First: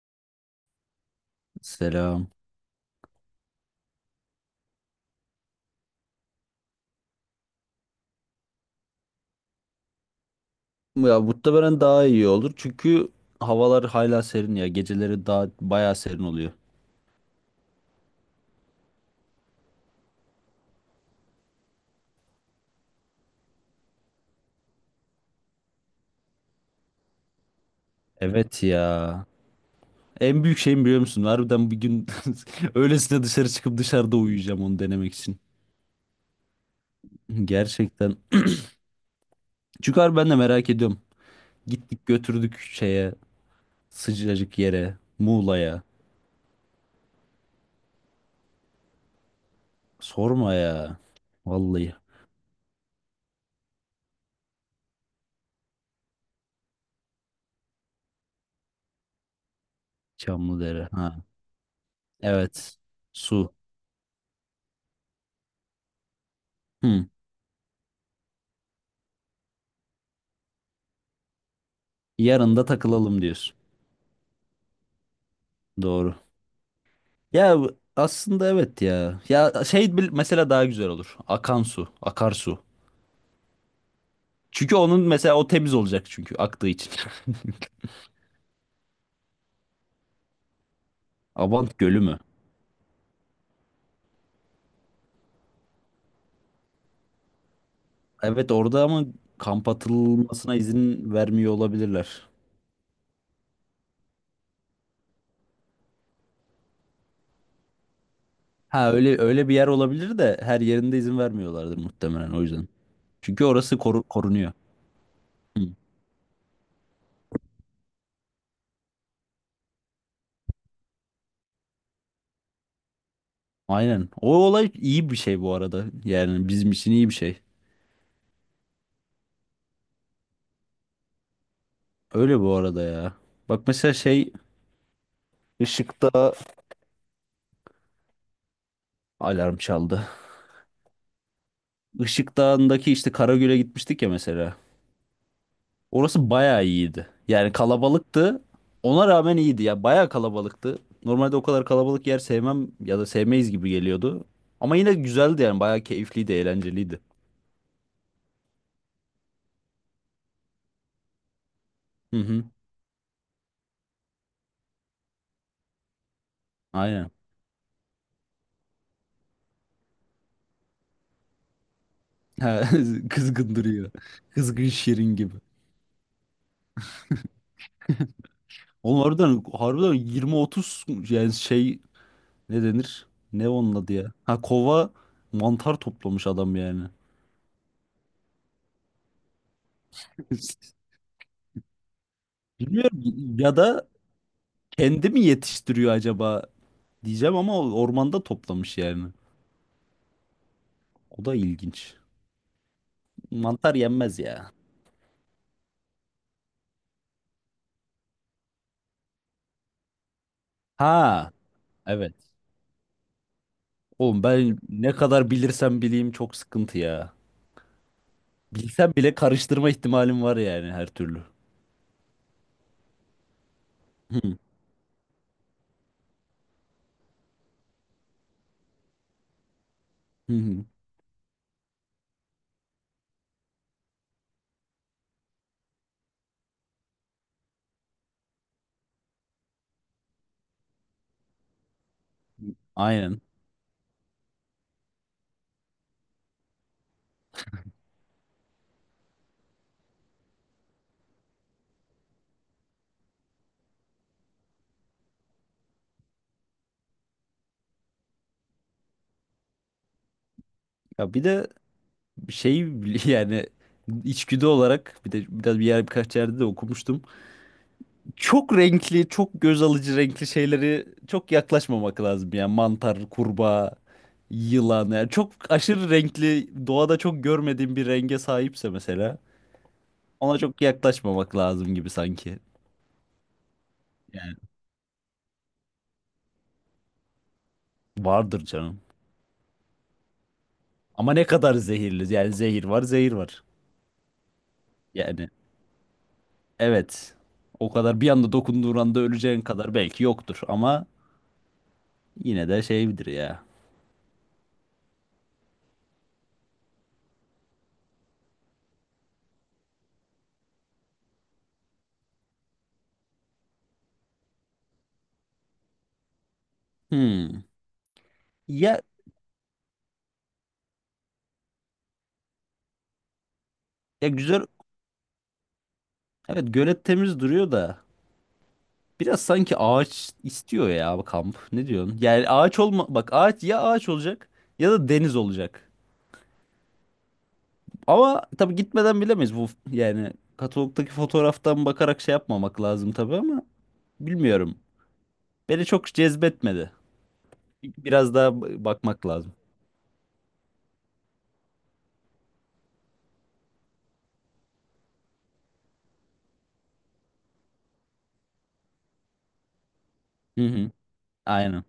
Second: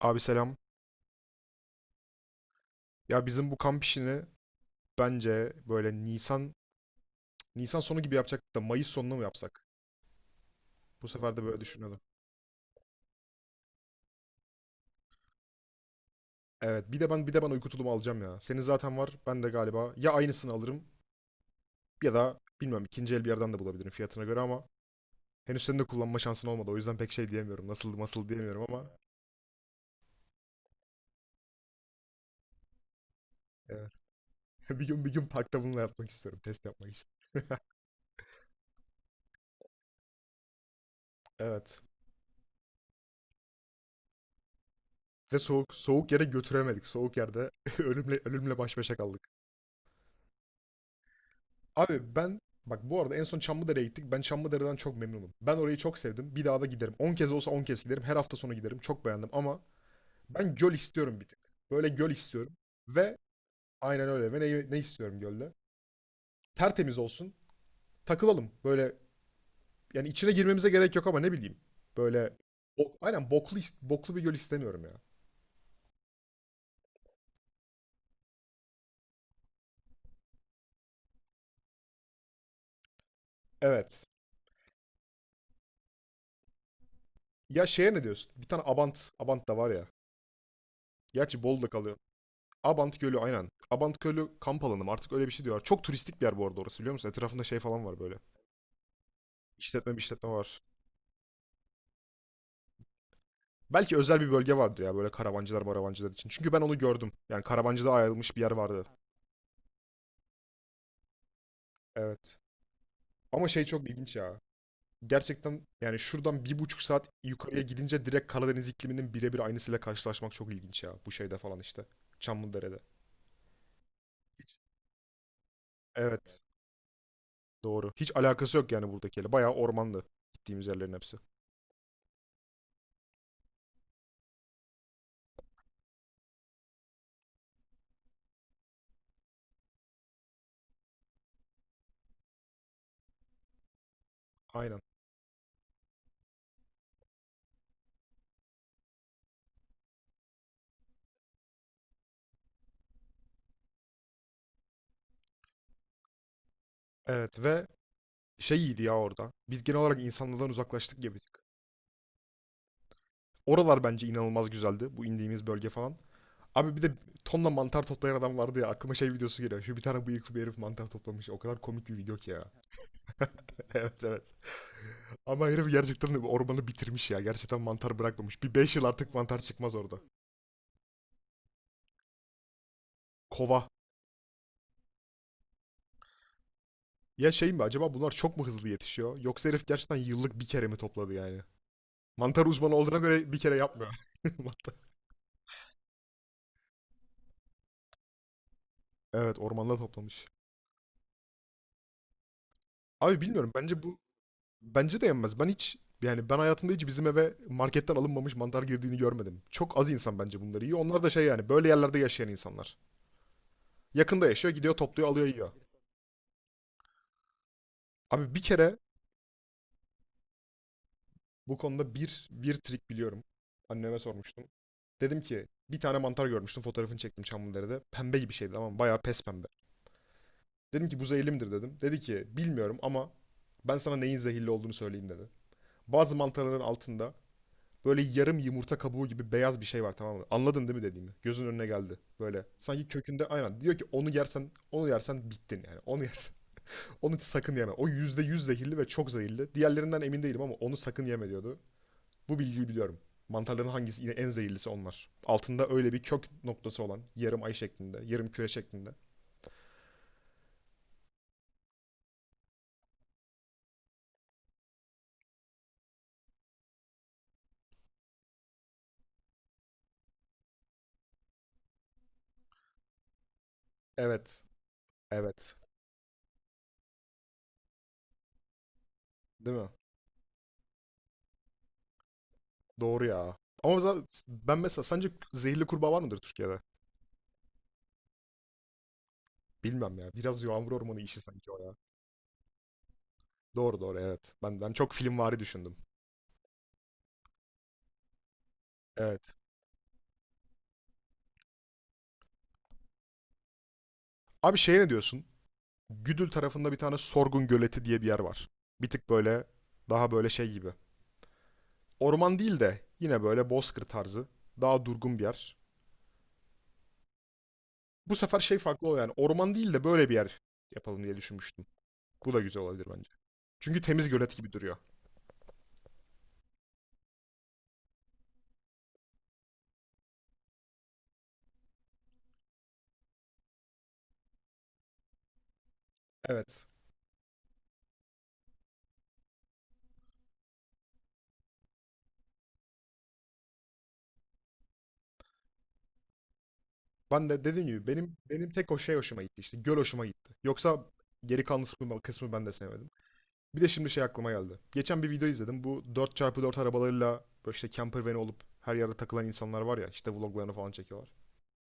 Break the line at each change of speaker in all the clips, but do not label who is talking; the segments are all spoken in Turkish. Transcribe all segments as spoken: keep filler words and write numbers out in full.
Abi selam.
Selam.
Ya bizim bu kamp işini bence böyle Nisan Nisan sonu gibi yapacaktık da Mayıs sonuna mı yapsak? Bu
Ya
sefer de böyle
muhtemelen
düşünüyordum.
daha iyi olur çünkü havalar hala serin ya. Geceleri daha bayağı serin oluyor.
Evet, bir de ben bir de ben uyku tulumu alacağım ya. Senin zaten var. Ben de galiba ya aynısını alırım ya da bilmem ikinci el bir yerden de bulabilirim fiyatına göre ama henüz senin de kullanma şansın olmadı. O yüzden pek şey diyemiyorum. Nasıl nasıl
Evet
diyemiyorum ama
ya. En büyük şeyim biliyor musun? Harbiden bir gün öylesine dışarı çıkıp
evet.
dışarıda uyuyacağım onu
Bir gün bir
denemek
gün
için.
parkta bununla yapmak istiyorum. Test yapmak için.
Gerçekten. Çünkü harbi ben de merak ediyorum.
Evet.
Gittik götürdük şeye sıcacık yere
Ve soğuk
Muğla'ya.
soğuk yere götüremedik. Soğuk yerde ölümle ölümle baş başa kaldık.
Sorma ya. Vallahi
Abi ben bak bu arada en son Çamlıdere'ye gittik. Ben Çamlıdere'den çok memnunum. Ben orayı çok sevdim. Bir daha da giderim. On kez olsa on kez giderim. Her hafta sonu giderim. Çok beğendim ama ben göl
Çamlıdere. Ha.
istiyorum bir tık. Böyle göl istiyorum.
Evet.
Ve
Su.
aynen öyle. Ve ne, ne istiyorum gölde? Tertemiz
Hı.
olsun. Takılalım. Böyle yani içine girmemize gerek yok ama ne bileyim. Böyle
Yarın da
bo-
takılalım
aynen
diyorsun.
boklu is- boklu bir göl istemiyorum ya.
Doğru. Ya aslında evet ya. Ya şey bil- mesela daha güzel olur. Akan su, akarsu.
Evet.
Çünkü onun mesela o temiz olacak çünkü aktığı için.
Ya şeye ne diyorsun? Bir tane Abant, Abant da var ya. Gerçi Bolu'da
Abant
kalıyor.
Gölü mü?
Abant Gölü aynen. Abant Gölü kamp alanı mı? Artık öyle bir şey diyorlar. Çok turistik bir yer bu arada orası biliyor musun? Etrafında şey falan var böyle.
Evet orada ama kamp
İşletme bir işletme
atılmasına
var.
izin vermiyor olabilirler.
Belki özel bir bölge vardı ya böyle karavancılar maravancılar için. Çünkü ben onu gördüm. Yani karavancıda ayrılmış bir yer vardı.
Ha, öyle öyle bir yer olabilir de her yerinde izin vermiyorlardır muhtemelen
Evet.
o yüzden. Çünkü
Ama şey
orası
çok
koru-
ilginç ya.
korunuyor.
Gerçekten
Hı.
yani şuradan bir buçuk saat yukarıya gidince direkt Karadeniz ikliminin birebir aynısıyla karşılaşmak çok ilginç ya. Bu şeyde falan işte. Çamlıdere'de.
Aynen. O
Hiç-
olay iyi bir şey bu arada.
Evet.
Yani bizim için iyi bir şey.
Doğru. Hiç alakası yok yani buradakiyle. Bayağı ormanlı gittiğimiz yerlerin hepsi.
Öyle bu arada ya. Bak mesela şey ışıkta alarm çaldı. Işık Dağı'ndaki işte Karagöl'e gitmiştik ya mesela.
Aynen.
Orası bayağı iyiydi. Yani kalabalıktı. Ona rağmen iyiydi ya. Bayağı kalabalıktı. Normalde o kadar kalabalık yer sevmem ya da sevmeyiz gibi geliyordu. Ama yine güzeldi yani. Bayağı keyifliydi, eğlenceliydi.
Evet ve şey iyiydi ya orada. Biz genel olarak insanlardan uzaklaştık ya birazcık.
Hı hı.
Oralar bence inanılmaz güzeldi. Bu indiğimiz bölge falan. Abi bir de
Aynen.
tonla mantar toplayan adam vardı ya. Aklıma şey videosu geliyor. Şu bir tane bıyıklı bir herif mantar toplamış. O kadar komik bir video ki ya.
Ha, kızgın duruyor.
Evet, evet.
Kızgın şirin gibi.
Ama herif gerçekten de ormanı bitirmiş ya. Gerçekten mantar bırakmamış. Bir beş yıl
Oğlum
artık mantar
harbiden,
çıkmaz
harbiden
orada.
yirmi otuz yani şey, ne denir? Ne
Kova.
onun adı ya? Ha, kova mantar toplamış adam yani.
Ya şey mi acaba bunlar çok mu hızlı yetişiyor? Yoksa herif gerçekten yıllık bir kere mi topladı yani? Mantar uzmanı olduğuna
Bilmiyorum,
göre bir kere
ya da
yapmıyor. Mantar-
kendi mi yetiştiriyor acaba diyeceğim ama o ormanda toplamış yani.
Evet ormanda toplamış.
O da ilginç.
Abi bilmiyorum
Mantar
bence bu
yenmez ya.
bence de yenmez. Ben hiç yani ben hayatımda hiç bizim eve marketten alınmamış mantar girdiğini görmedim. Çok az insan bence bunları yiyor. Onlar da şey
Ha,
yani böyle yerlerde
evet.
yaşayan insanlar.
Oğlum
Yakında yaşıyor,
ben
gidiyor,
ne
topluyor, alıyor,
kadar
yiyor.
bilirsem bileyim çok sıkıntı ya.
Abi bir kere
Bilsem bile karıştırma ihtimalim var yani her türlü.
bu konuda bir bir trik biliyorum. Anneme
Hı
sormuştum. Dedim ki bir tane mantar görmüştüm. Fotoğrafını çektim Çamlıdere'de. Pembe gibi şeydi ama bayağı pes pembe.
hı. Hı.
Dedim ki bu zehirli midir dedim. Dedi ki bilmiyorum ama ben sana neyin zehirli olduğunu söyleyeyim dedi. Bazı mantarların altında böyle yarım yumurta kabuğu gibi beyaz bir şey var tamam mı? Anladın değil mi dediğimi? Gözün önüne geldi. Böyle. Sanki
Aynen.
kökünde aynen. Diyor ki onu yersen, onu yersen bittin yani. Onu yersen. Onu sakın yeme. O yüzde yüz zehirli ve çok zehirli. Diğerlerinden emin değilim ama onu sakın yeme diyordu. Bu bilgiyi biliyorum. Mantarların hangisi yine en zehirlisi onlar. Altında öyle bir kök noktası olan yarım ay şeklinde, yarım küre şeklinde.
Ya bir de şey yani içgüdü olarak bir de biraz bir yer, birkaç yerde de okumuştum. Çok renkli, çok göz alıcı renkli şeyleri çok yaklaşmamak lazım yani mantar, kurbağa,
Evet.
yılan yani çok
Evet.
aşırı renkli, doğada çok görmediğim bir renge sahipse mesela
Değil mi?
ona çok yaklaşmamak lazım gibi sanki.
Doğru ya. Ama mesela-
Yani
ben mesela sence zehirli kurbağa var mıdır Türkiye'de?
vardır canım.
Bilmem ya. Biraz yağmur ormanı
Ama
işi
ne
sanki
kadar
o ya.
zehirli yani, zehir var, zehir var.
Doğru doğru evet. Ben, ben çok
Yani
filmvari düşündüm.
evet. O kadar bir anda, dokunduğun anda
Evet.
öleceğin kadar belki yoktur ama yine de şeydir ya.
Abi şeye ne diyorsun? Güdül tarafında bir tane Sorgun Göleti diye bir yer var. Bir tık böyle daha böyle şey gibi. Orman değil de yine böyle bozkır tarzı. Daha durgun bir yer.
Hmm.
Bu sefer şey
Ya,
farklı oluyor yani orman değil de böyle bir yer yapalım diye düşünmüştüm. Bu da güzel olabilir bence. Çünkü temiz
ya
gölet
güzel,
gibi duruyor.
evet, gölet temiz duruyor da biraz sanki ağaç istiyor ya bu kamp. Ne diyorsun? Yani ağaç olma, bak ağaç ya, ağaç olacak ya da deniz olacak.
Evet.
Ama tabii gitmeden bilemeyiz bu, yani katalogdaki fotoğraftan bakarak şey yapmamak lazım tabii ama bilmiyorum. Beni çok cezbetmedi.
Ben de dediğim gibi
Biraz
benim
daha
benim
b-
tek o şey
bakmak
hoşuma
lazım.
gitti işte göl hoşuma gitti. Yoksa geri kalan kısmı, kısmı ben de sevmedim. Bir de şimdi şey aklıma geldi. Geçen bir video izledim. Bu dört çarpı dört arabalarıyla böyle işte camper van olup her yerde takılan insanlar var ya işte
Hı
vloglarını
hı.
falan çekiyorlar.
Aynen.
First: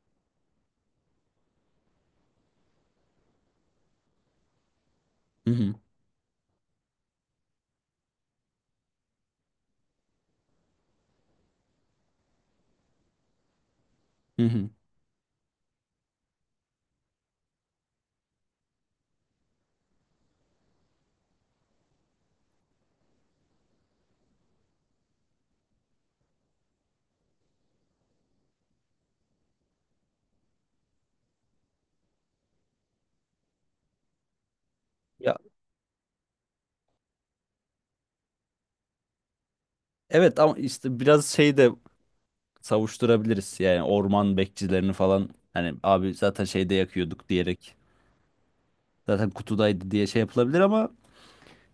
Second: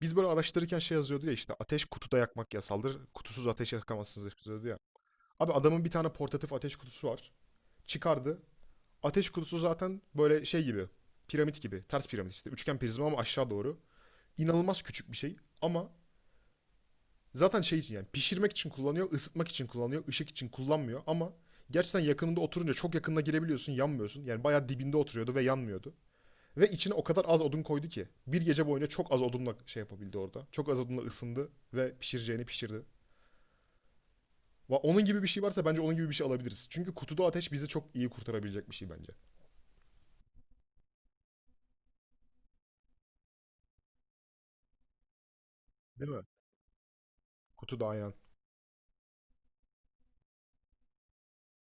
Biz böyle araştırırken şey yazıyordu ya işte ateş kutuda yakmak yasaldır. Kutusuz ateş yakamazsınız yazıyordu ya.
Hı
Abi
hı.
adamın bir tane portatif ateş kutusu var. Çıkardı. Ateş kutusu zaten böyle şey gibi. Piramit gibi. Ters piramit işte. Üçgen prizma ama aşağı doğru.
Hı hı.
İnanılmaz küçük bir şey. Ama zaten şey için yani pişirmek için kullanıyor, ısıtmak için kullanıyor, ışık için kullanmıyor ama gerçekten yakınında oturunca çok yakınına girebiliyorsun, yanmıyorsun. Yani bayağı dibinde oturuyordu ve yanmıyordu. Ve içine o kadar az odun koydu ki bir gece boyunca çok az odunla şey yapabildi orada. Çok az odunla ısındı ve pişireceğini pişirdi. Va- Onun gibi bir
Ya
şey varsa bence onun gibi bir şey alabiliriz. Çünkü kutuda ateş bizi çok iyi kurtarabilecek bir şey bence.
evet, ama işte biraz şey de savuşturabiliriz. Yani orman bekçilerini falan, hani
Değil
abi
mi?
zaten şeyde yakıyorduk diyerek,
Kutuda aynen.
zaten kutudaydı diye şey yapılabilir ama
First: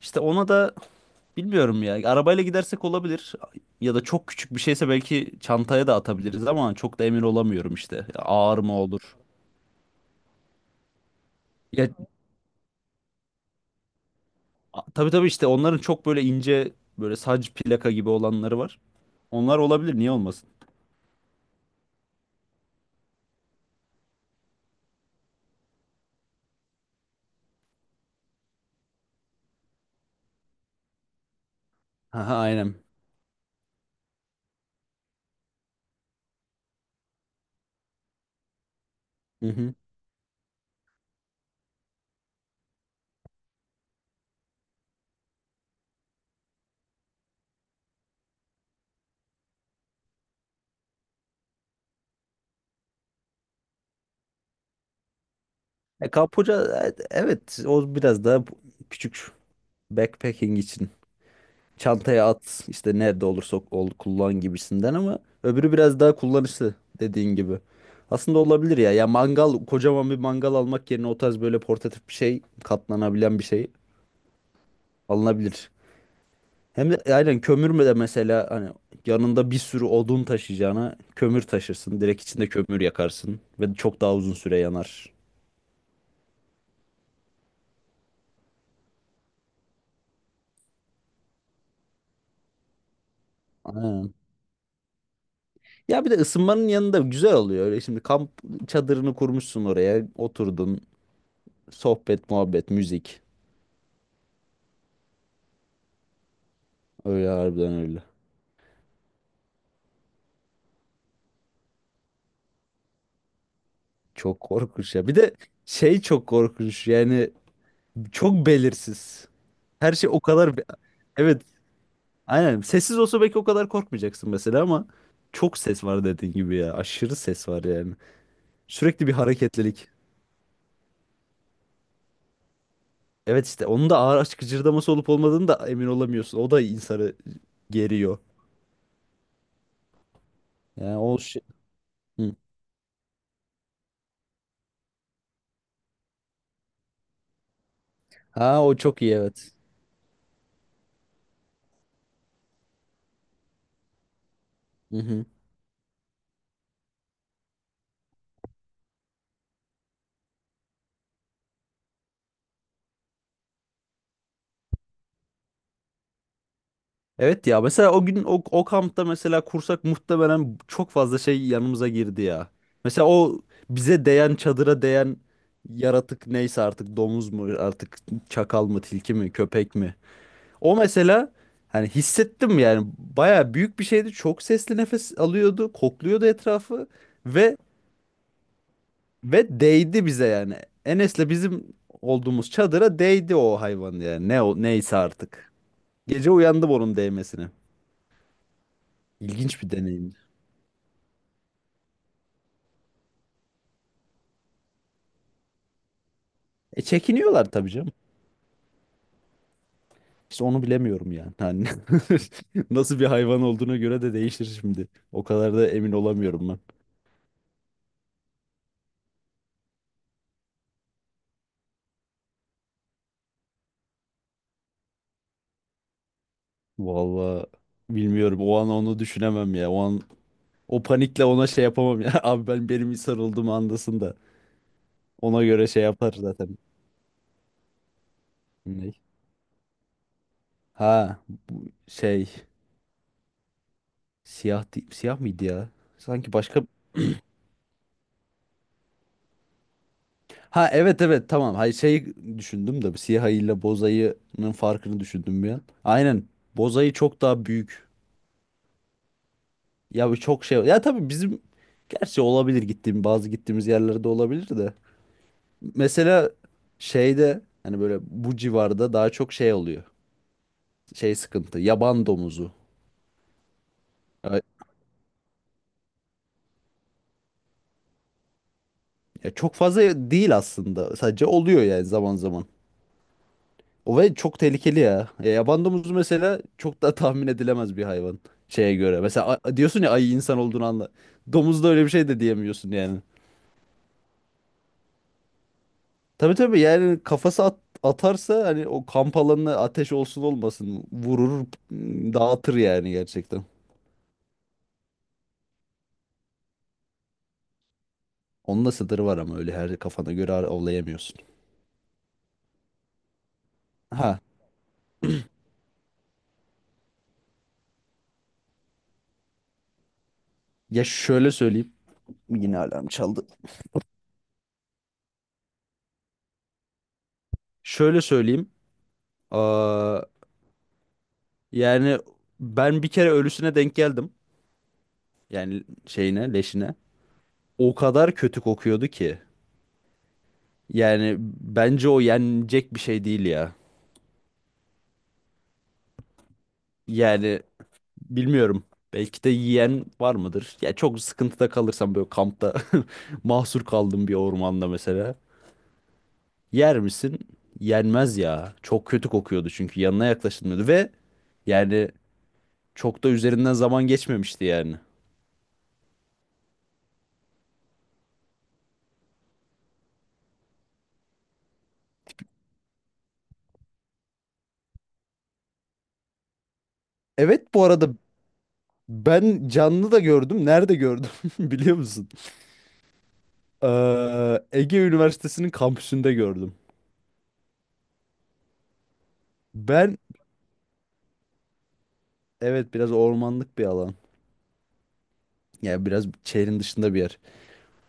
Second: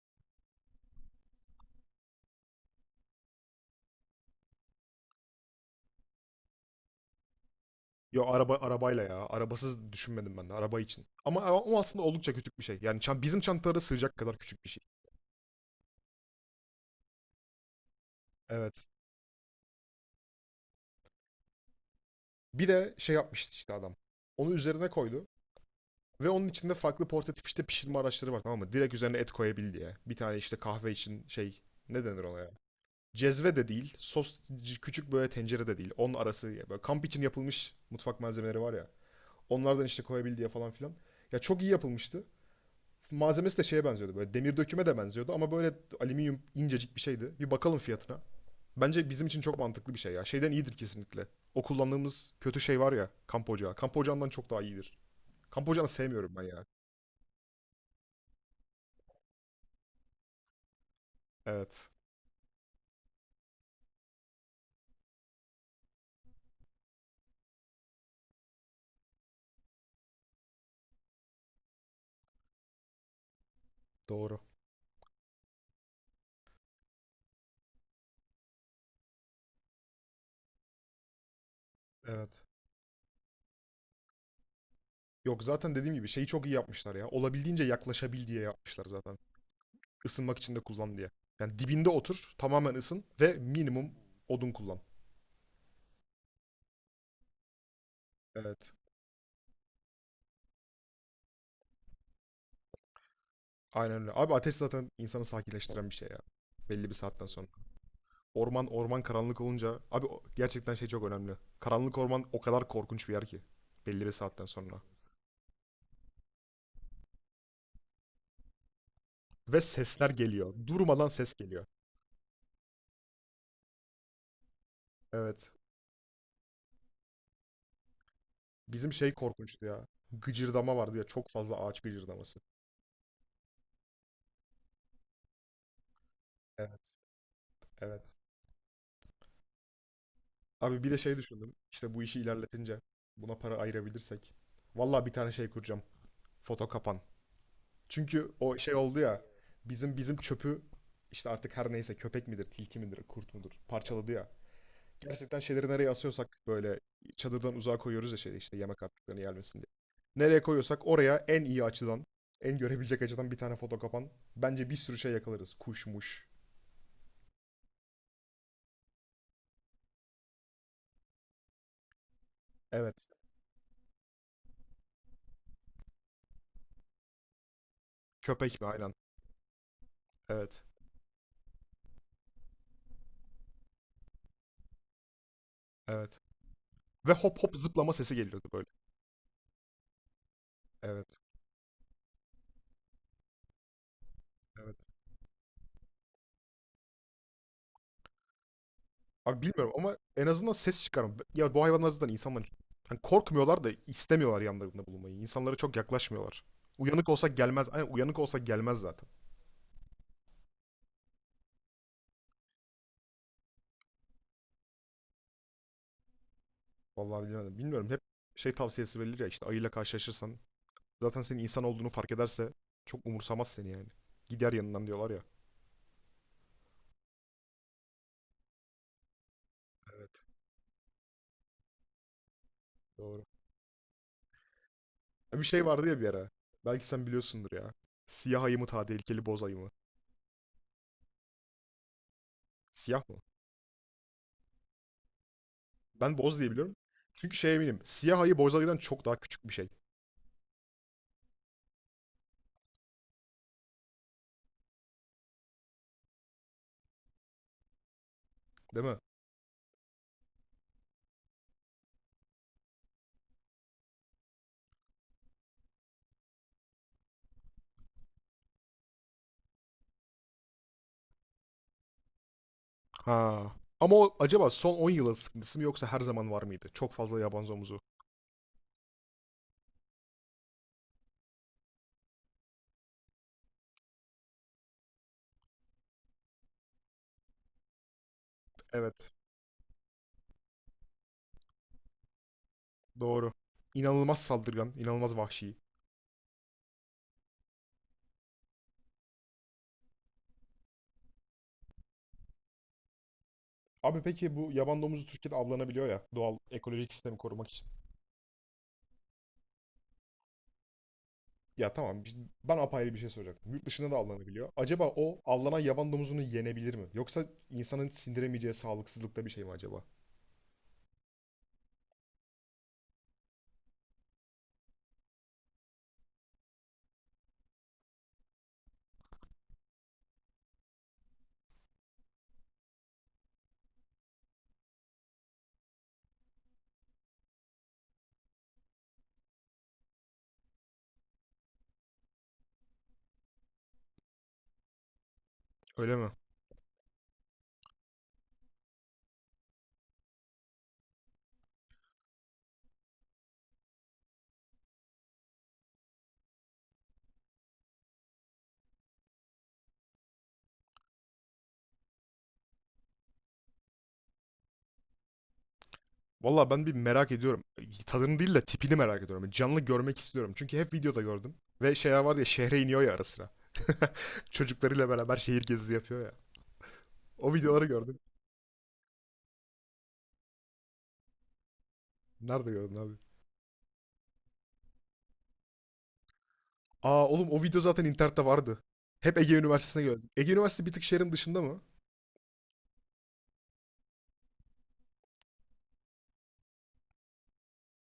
İşte ona da bilmiyorum ya. Arabayla gidersek olabilir. Ya da çok küçük bir şeyse belki çantaya da atabiliriz ama çok da emin olamıyorum işte.
Yo araba
Ağır mı
arabayla
olur?
ya. Arabasız düşünmedim ben de araba için. Ama o
Ya
aslında oldukça küçük bir şey. Yani çan- bizim çantalara sığacak kadar küçük bir şey.
a- tabii tabii, işte onların çok böyle ince, böyle sac plaka gibi olanları var.
Evet.
Onlar olabilir, niye olmasın?
Bir de şey yapmıştı işte adam. Onu üzerine koydu. Ve onun içinde farklı portatif işte pişirme araçları var tamam mı? Direkt üzerine et koyabil diye. Bir tane işte kahve için şey, ne denir ona
Aha,
ya?
aynen.
Cezve de değil. Sos küçük böyle tencere de değil. Onun arası böyle kamp için yapılmış mutfak malzemeleri var ya.
Hı hı.
Onlardan işte koyabil diye falan filan. Ya çok iyi yapılmıştı. Malzemesi de şeye benziyordu böyle demir döküme de benziyordu ama böyle alüminyum incecik bir şeydi. Bir bakalım fiyatına. Bence bizim için çok mantıklı bir şey ya. Şeyden iyidir kesinlikle. O kullandığımız kötü şey var ya, kamp ocağı. Kamp ocağından çok daha iyidir. Kamp ocağını
E,
sevmiyorum ben ya.
kapuca, e, evet, o biraz daha bu- küçük, backpacking için.
Evet,
Çantaya at, işte nerede olursa ol kullan gibisinden ama öbürü biraz daha kullanışlı dediğin gibi. Aslında olabilir ya. Ya mangal, kocaman bir mangal almak yerine o tarz böyle portatif bir şey, katlanabilen bir şey
doğru.
alınabilir. Hem de e, aynen, kömür de mesela, hani yanında bir sürü odun taşıyacağına kömür taşırsın. Direkt
Evet.
içinde kömür yakarsın ve çok daha uzun süre yanar.
Yok zaten dediğim gibi şeyi çok iyi yapmışlar ya. Olabildiğince yaklaşabil diye yapmışlar zaten. Isınmak için de kullan diye. Yani dibinde otur, tamamen ısın ve minimum
Aynen.
odun kullan.
Ya bir de ısınmanın yanında güzel oluyor. Öyle şimdi kamp
Evet.
çadırını kurmuşsun oraya, oturdun, sohbet, muhabbet, müzik.
Aynen öyle. Abi ateş zaten insanı sakinleştiren bir şey ya. Belli bir saatten
Öyle
sonra.
harbiden, öyle.
Orman orman karanlık olunca abi gerçekten şey çok önemli. Karanlık orman o kadar korkunç bir yer ki belli bir
Çok
saatten sonra.
korkunç ya. Bir de şey çok korkunç yani, çok belirsiz.
Ve
Her şey
sesler
o
geliyor.
kadar... be-
Durmadan ses
Evet,
geliyor.
aynen. Sessiz olsa belki o kadar korkmayacaksın mesela ama
Evet.
çok ses var dediğin gibi ya. Aşırı ses var yani.
Bizim
Sürekli bir
şey korkunçtu ya.
hareketlilik.
Gıcırdama vardı ya çok fazla ağaç gıcırdaması.
Evet, işte onun da ağır açık cırdaması olup olmadığını da emin olamıyorsun. O da
Evet,
insanı
evet.
geriyor.
Abi bir
Yani
de şey
o şey...
düşündüm. İşte bu işi
Hı.
ilerletince buna para ayırabilirsek vallahi bir tane şey kuracağım. Foto kapan. Çünkü o
Ha,
şey
o
oldu
çok iyi,
ya.
evet.
Bizim bizim çöpü işte artık her neyse köpek midir, tilki midir, kurt mudur parçaladı ya.
Hı hı.
Gerçekten şeyleri nereye asıyorsak böyle çadırdan uzağa koyuyoruz ya şey işte yemek artıklarını yermesin diye. Nereye koyuyorsak oraya en iyi açıdan, en görebilecek açıdan bir tane foto kapan. Bence bir sürü şey yakalarız. Kuşmuş.
Evet ya, mesela o gün o, o kampta mesela kursak muhtemelen çok fazla şey yanımıza girdi ya. Mesela
Evet.
o bize değen, çadıra değen yaratık neyse artık, domuz mu artık,
Köpek mi?
çakal mı,
Aynen.
tilki mi, köpek mi.
Evet.
O mesela, hani hissettim yani, baya büyük bir şeydi, çok sesli nefes alıyordu,
Evet.
kokluyordu etrafı
Ve hop hop
ve
zıplama sesi geliyordu böyle.
ve değdi bize yani.
Evet.
Enes'le bizim olduğumuz çadıra değdi o hayvan yani, ne o
Evet.
neyse artık. Gece uyandım onun değmesine.
Abi
İlginç bir
bilmiyorum ama
deneyim.
en azından ses çıkarım. Ya bu hayvanlar zaten insanlar hani korkmuyorlar da istemiyorlar yanlarında bulunmayı. İnsanlara çok yaklaşmıyorlar.
E
Uyanık olsak
çekiniyorlar
gelmez.
tabii
Aynen
canım.
uyanık olsak gelmez zaten.
İşte onu bilemiyorum yani. Hani nasıl bir hayvan olduğuna göre de değişir şimdi. O kadar da emin olamıyorum ben.
Vallahi bilmiyorum, bilmiyorum. Hep şey tavsiyesi verilir ya işte ayıyla karşılaşırsan zaten senin insan olduğunu fark ederse çok umursamaz seni yani. Gider yanından diyorlar ya.
Vallahi bilmiyorum. O an onu düşünemem ya. O an
Evet,
o panikle ona şey yapamam ya. Abi ben, benim insan
doğru.
olduğumu andasın da.
Ya bir
Ona
şey
göre şey
vardı ya bir
yapar
ara.
zaten.
Belki sen biliyorsundur ya. Siyah ayı mı daha
Ne?
tehlikeli boz ayı mı?
Ha, bu şey
Siyah mı?
siyah değil- siyah mıydı ya?
Ben
Sanki
boz diye
başka.
biliyorum. Çünkü şey eminim. Siyah ayı boz ayıdan çok daha küçük bir şey.
Ha, evet evet, tamam. Hayır şey, düşündüm de bu siyah ayıyla boz ayının farkını düşündüm bir an. Aynen. Boz ayı çok daha büyük.
Değil mi?
Ya bu çok şey. Ya tabii bizim, gerçi olabilir, gittiğim bazı, gittiğimiz yerlerde olabilir de. Mesela şeyde, hani böyle bu civarda daha çok şey oluyor. Şey sıkıntı. Yaban domuzu.
Ha. Ama o
Ya,
acaba son on yılın sıkıntısı mı yoksa her zaman var mıydı? Çok fazla yaban domuzu.
ya çok fazla değil aslında. Sadece oluyor yani zaman zaman. O ve çok tehlikeli ya. Ya yaban domuzu mesela çok da tahmin edilemez bir hayvan, şeye göre.
Evet.
Mesela a- diyorsun ya ayı insan olduğunu anla. Domuzda öyle bir şey de diyemiyorsun yani.
Doğru. İnanılmaz saldırgan, inanılmaz vahşi.
Tabii tabii, yani kafası at- atarsa hani, o kamp alanına ateş olsun olmasın vurur m, dağıtır yani, gerçekten.
Abi peki bu yaban domuzu Türkiye'de avlanabiliyor ya doğal ekolojik sistemi korumak için.
Onun da sınırı var ama öyle her kafana göre ar- avlayamıyorsun.
Ya tamam ben apayrı bir şey soracaktım. Yurt dışında da
Ha,
avlanabiliyor. Acaba o avlanan yaban domuzunu yenebilir mi? Yoksa insanın sindiremeyeceği sağlıksızlıkta bir şey mi acaba?
ya şöyle söyleyeyim. Yine alarm çaldı. Şöyle söyleyeyim. Aa, yani ben bir kere ölüsüne denk geldim. Yani şeyine, leşine. O kadar kötü kokuyordu ki. Yani bence o yenecek bir şey değil ya.
Öyle mi?
Yani bilmiyorum. Belki de yiyen var mıdır? Ya çok sıkıntıda kalırsam böyle kampta mahsur kaldım bir ormanda mesela. Yer misin? Yenmez ya. Çok kötü kokuyordu, çünkü yanına yaklaşılmıyordu ve yani çok da üzerinden zaman geçmemişti yani.
Valla ben bir merak ediyorum. Tadını değil de tipini merak ediyorum. Yani canlı görmek istiyorum. Çünkü hep videoda gördüm. Ve şeyler var ya şehre iniyor ya ara sıra. Çocuklarıyla beraber şehir gezisi yapıyor ya. O
Evet,
videoları
bu arada
gördüm.
ben canlı da gördüm. Nerede gördüm biliyor musun?
Nerede gördün abi?
Ee, Ege Üniversitesi'nin kampüsünde gördüm.
Aa oğlum o video zaten internette vardı. Hep Ege Üniversitesi'ne
Ben,
gördüm. Ege Üniversitesi bir tık şehrin dışında mı?
evet, biraz ormanlık bir alan. Yani biraz şehrin dışında bir yer.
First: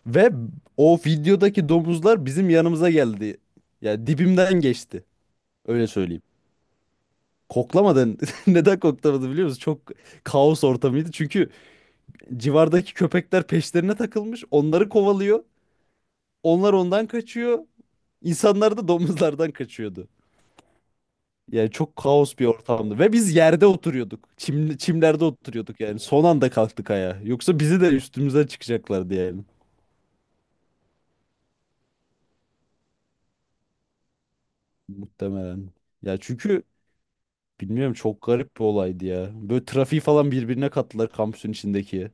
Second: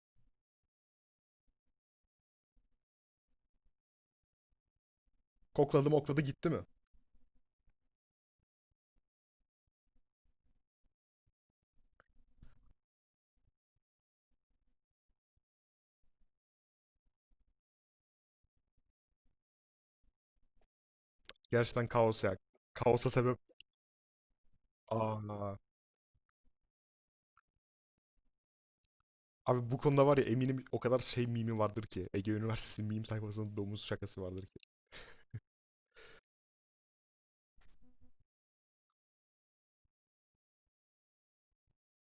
Ve o videodaki domuzlar bizim yanımıza geldi. Yani dibimden geçti. Öyle
Kokladı mokladı
söyleyeyim.
gitti mi?
Koklamadan neden koklamadı biliyor musun? Çok kaos ortamıydı. Çünkü civardaki köpekler peşlerine takılmış. Onları kovalıyor. Onlar ondan kaçıyor. İnsanlar da domuzlardan kaçıyordu. Yani
Gerçekten
çok
kaos ya.
kaos bir ortamdı.
Kaosa
Ve biz
sebep.
yerde oturuyorduk. Çim, çimlerde
Aa.
oturuyorduk yani. Son anda kalktık ayağa. Yoksa bizi de üstümüze çıkacaklardı yani.
Abi bu konuda var ya eminim o kadar şey mimi vardır ki. Ege Üniversitesi'nin meme sayfasında domuz şakası vardır ki.
Muhtemelen. Ya çünkü bilmiyorum, çok garip bir olaydı ya. Böyle trafiği falan birbirine kattılar kampüsün içindeki.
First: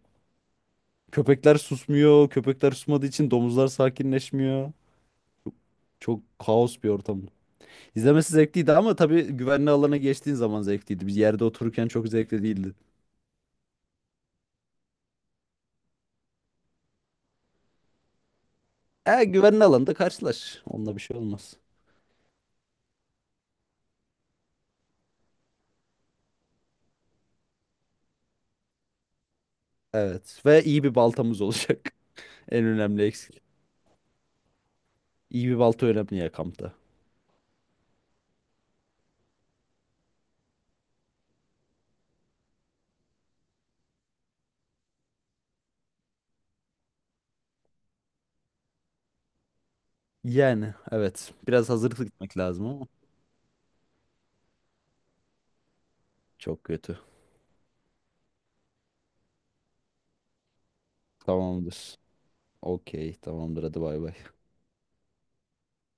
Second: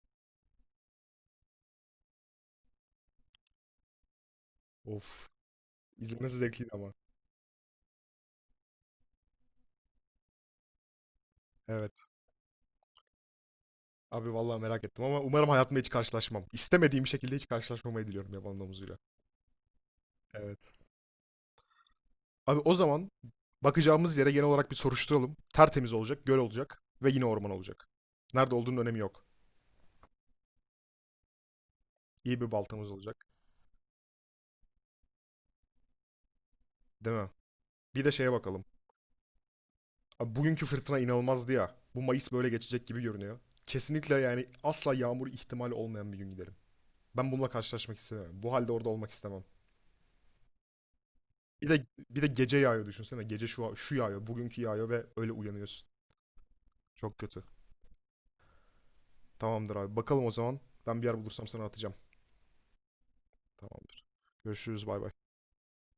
Köpekler susmuyor. Köpekler susmadığı için domuzlar sakinleşmiyor.
Of.
Çok
İzlemesi zevkliydi
kaos bir
ama.
ortam. İzlemesi zevkliydi ama tabii güvenli alana geçtiğin zaman zevkliydi. Biz yerde otururken
Evet.
çok zevkli değildi.
Abi vallahi merak ettim ama umarım hayatımda hiç karşılaşmam. İstemediğim şekilde hiç karşılaşmamayı diliyorum yaban domuzuyla.
E güvenli alanda
Evet.
karşılaş. Onunla bir şey olmaz.
Abi o zaman bakacağımız yere genel olarak bir soruşturalım. Tertemiz olacak, göl olacak ve yine orman olacak. Nerede olduğunun önemi yok.
Evet, ve iyi bir baltamız olacak.
İyi bir
En
baltamız
önemli
olacak.
eksik. İyi bir balta önemli ya kampta.
Değil mi? Bir de şeye bakalım. Abi bugünkü fırtına inanılmazdı ya. Bu Mayıs böyle geçecek gibi görünüyor. Kesinlikle yani asla yağmur ihtimali olmayan bir gün giderim. Ben bununla karşılaşmak istemem. Bu halde orada olmak istemem.
Yani evet,
Bir
biraz
de
hazırlıklı
bir de
gitmek
gece
lazım
yağıyor
ama
düşünsene. Gece şu şu yağıyor, bugünkü yağıyor ve öyle uyanıyorsun.
çok kötü.
Çok kötü. Tamamdır abi. Bakalım o zaman. Ben bir yer bulursam sana atacağım.
Tamamdır. Okey, tamamdır, hadi bay
Tamamdır.
bay.
Görüşürüz. Bay bay.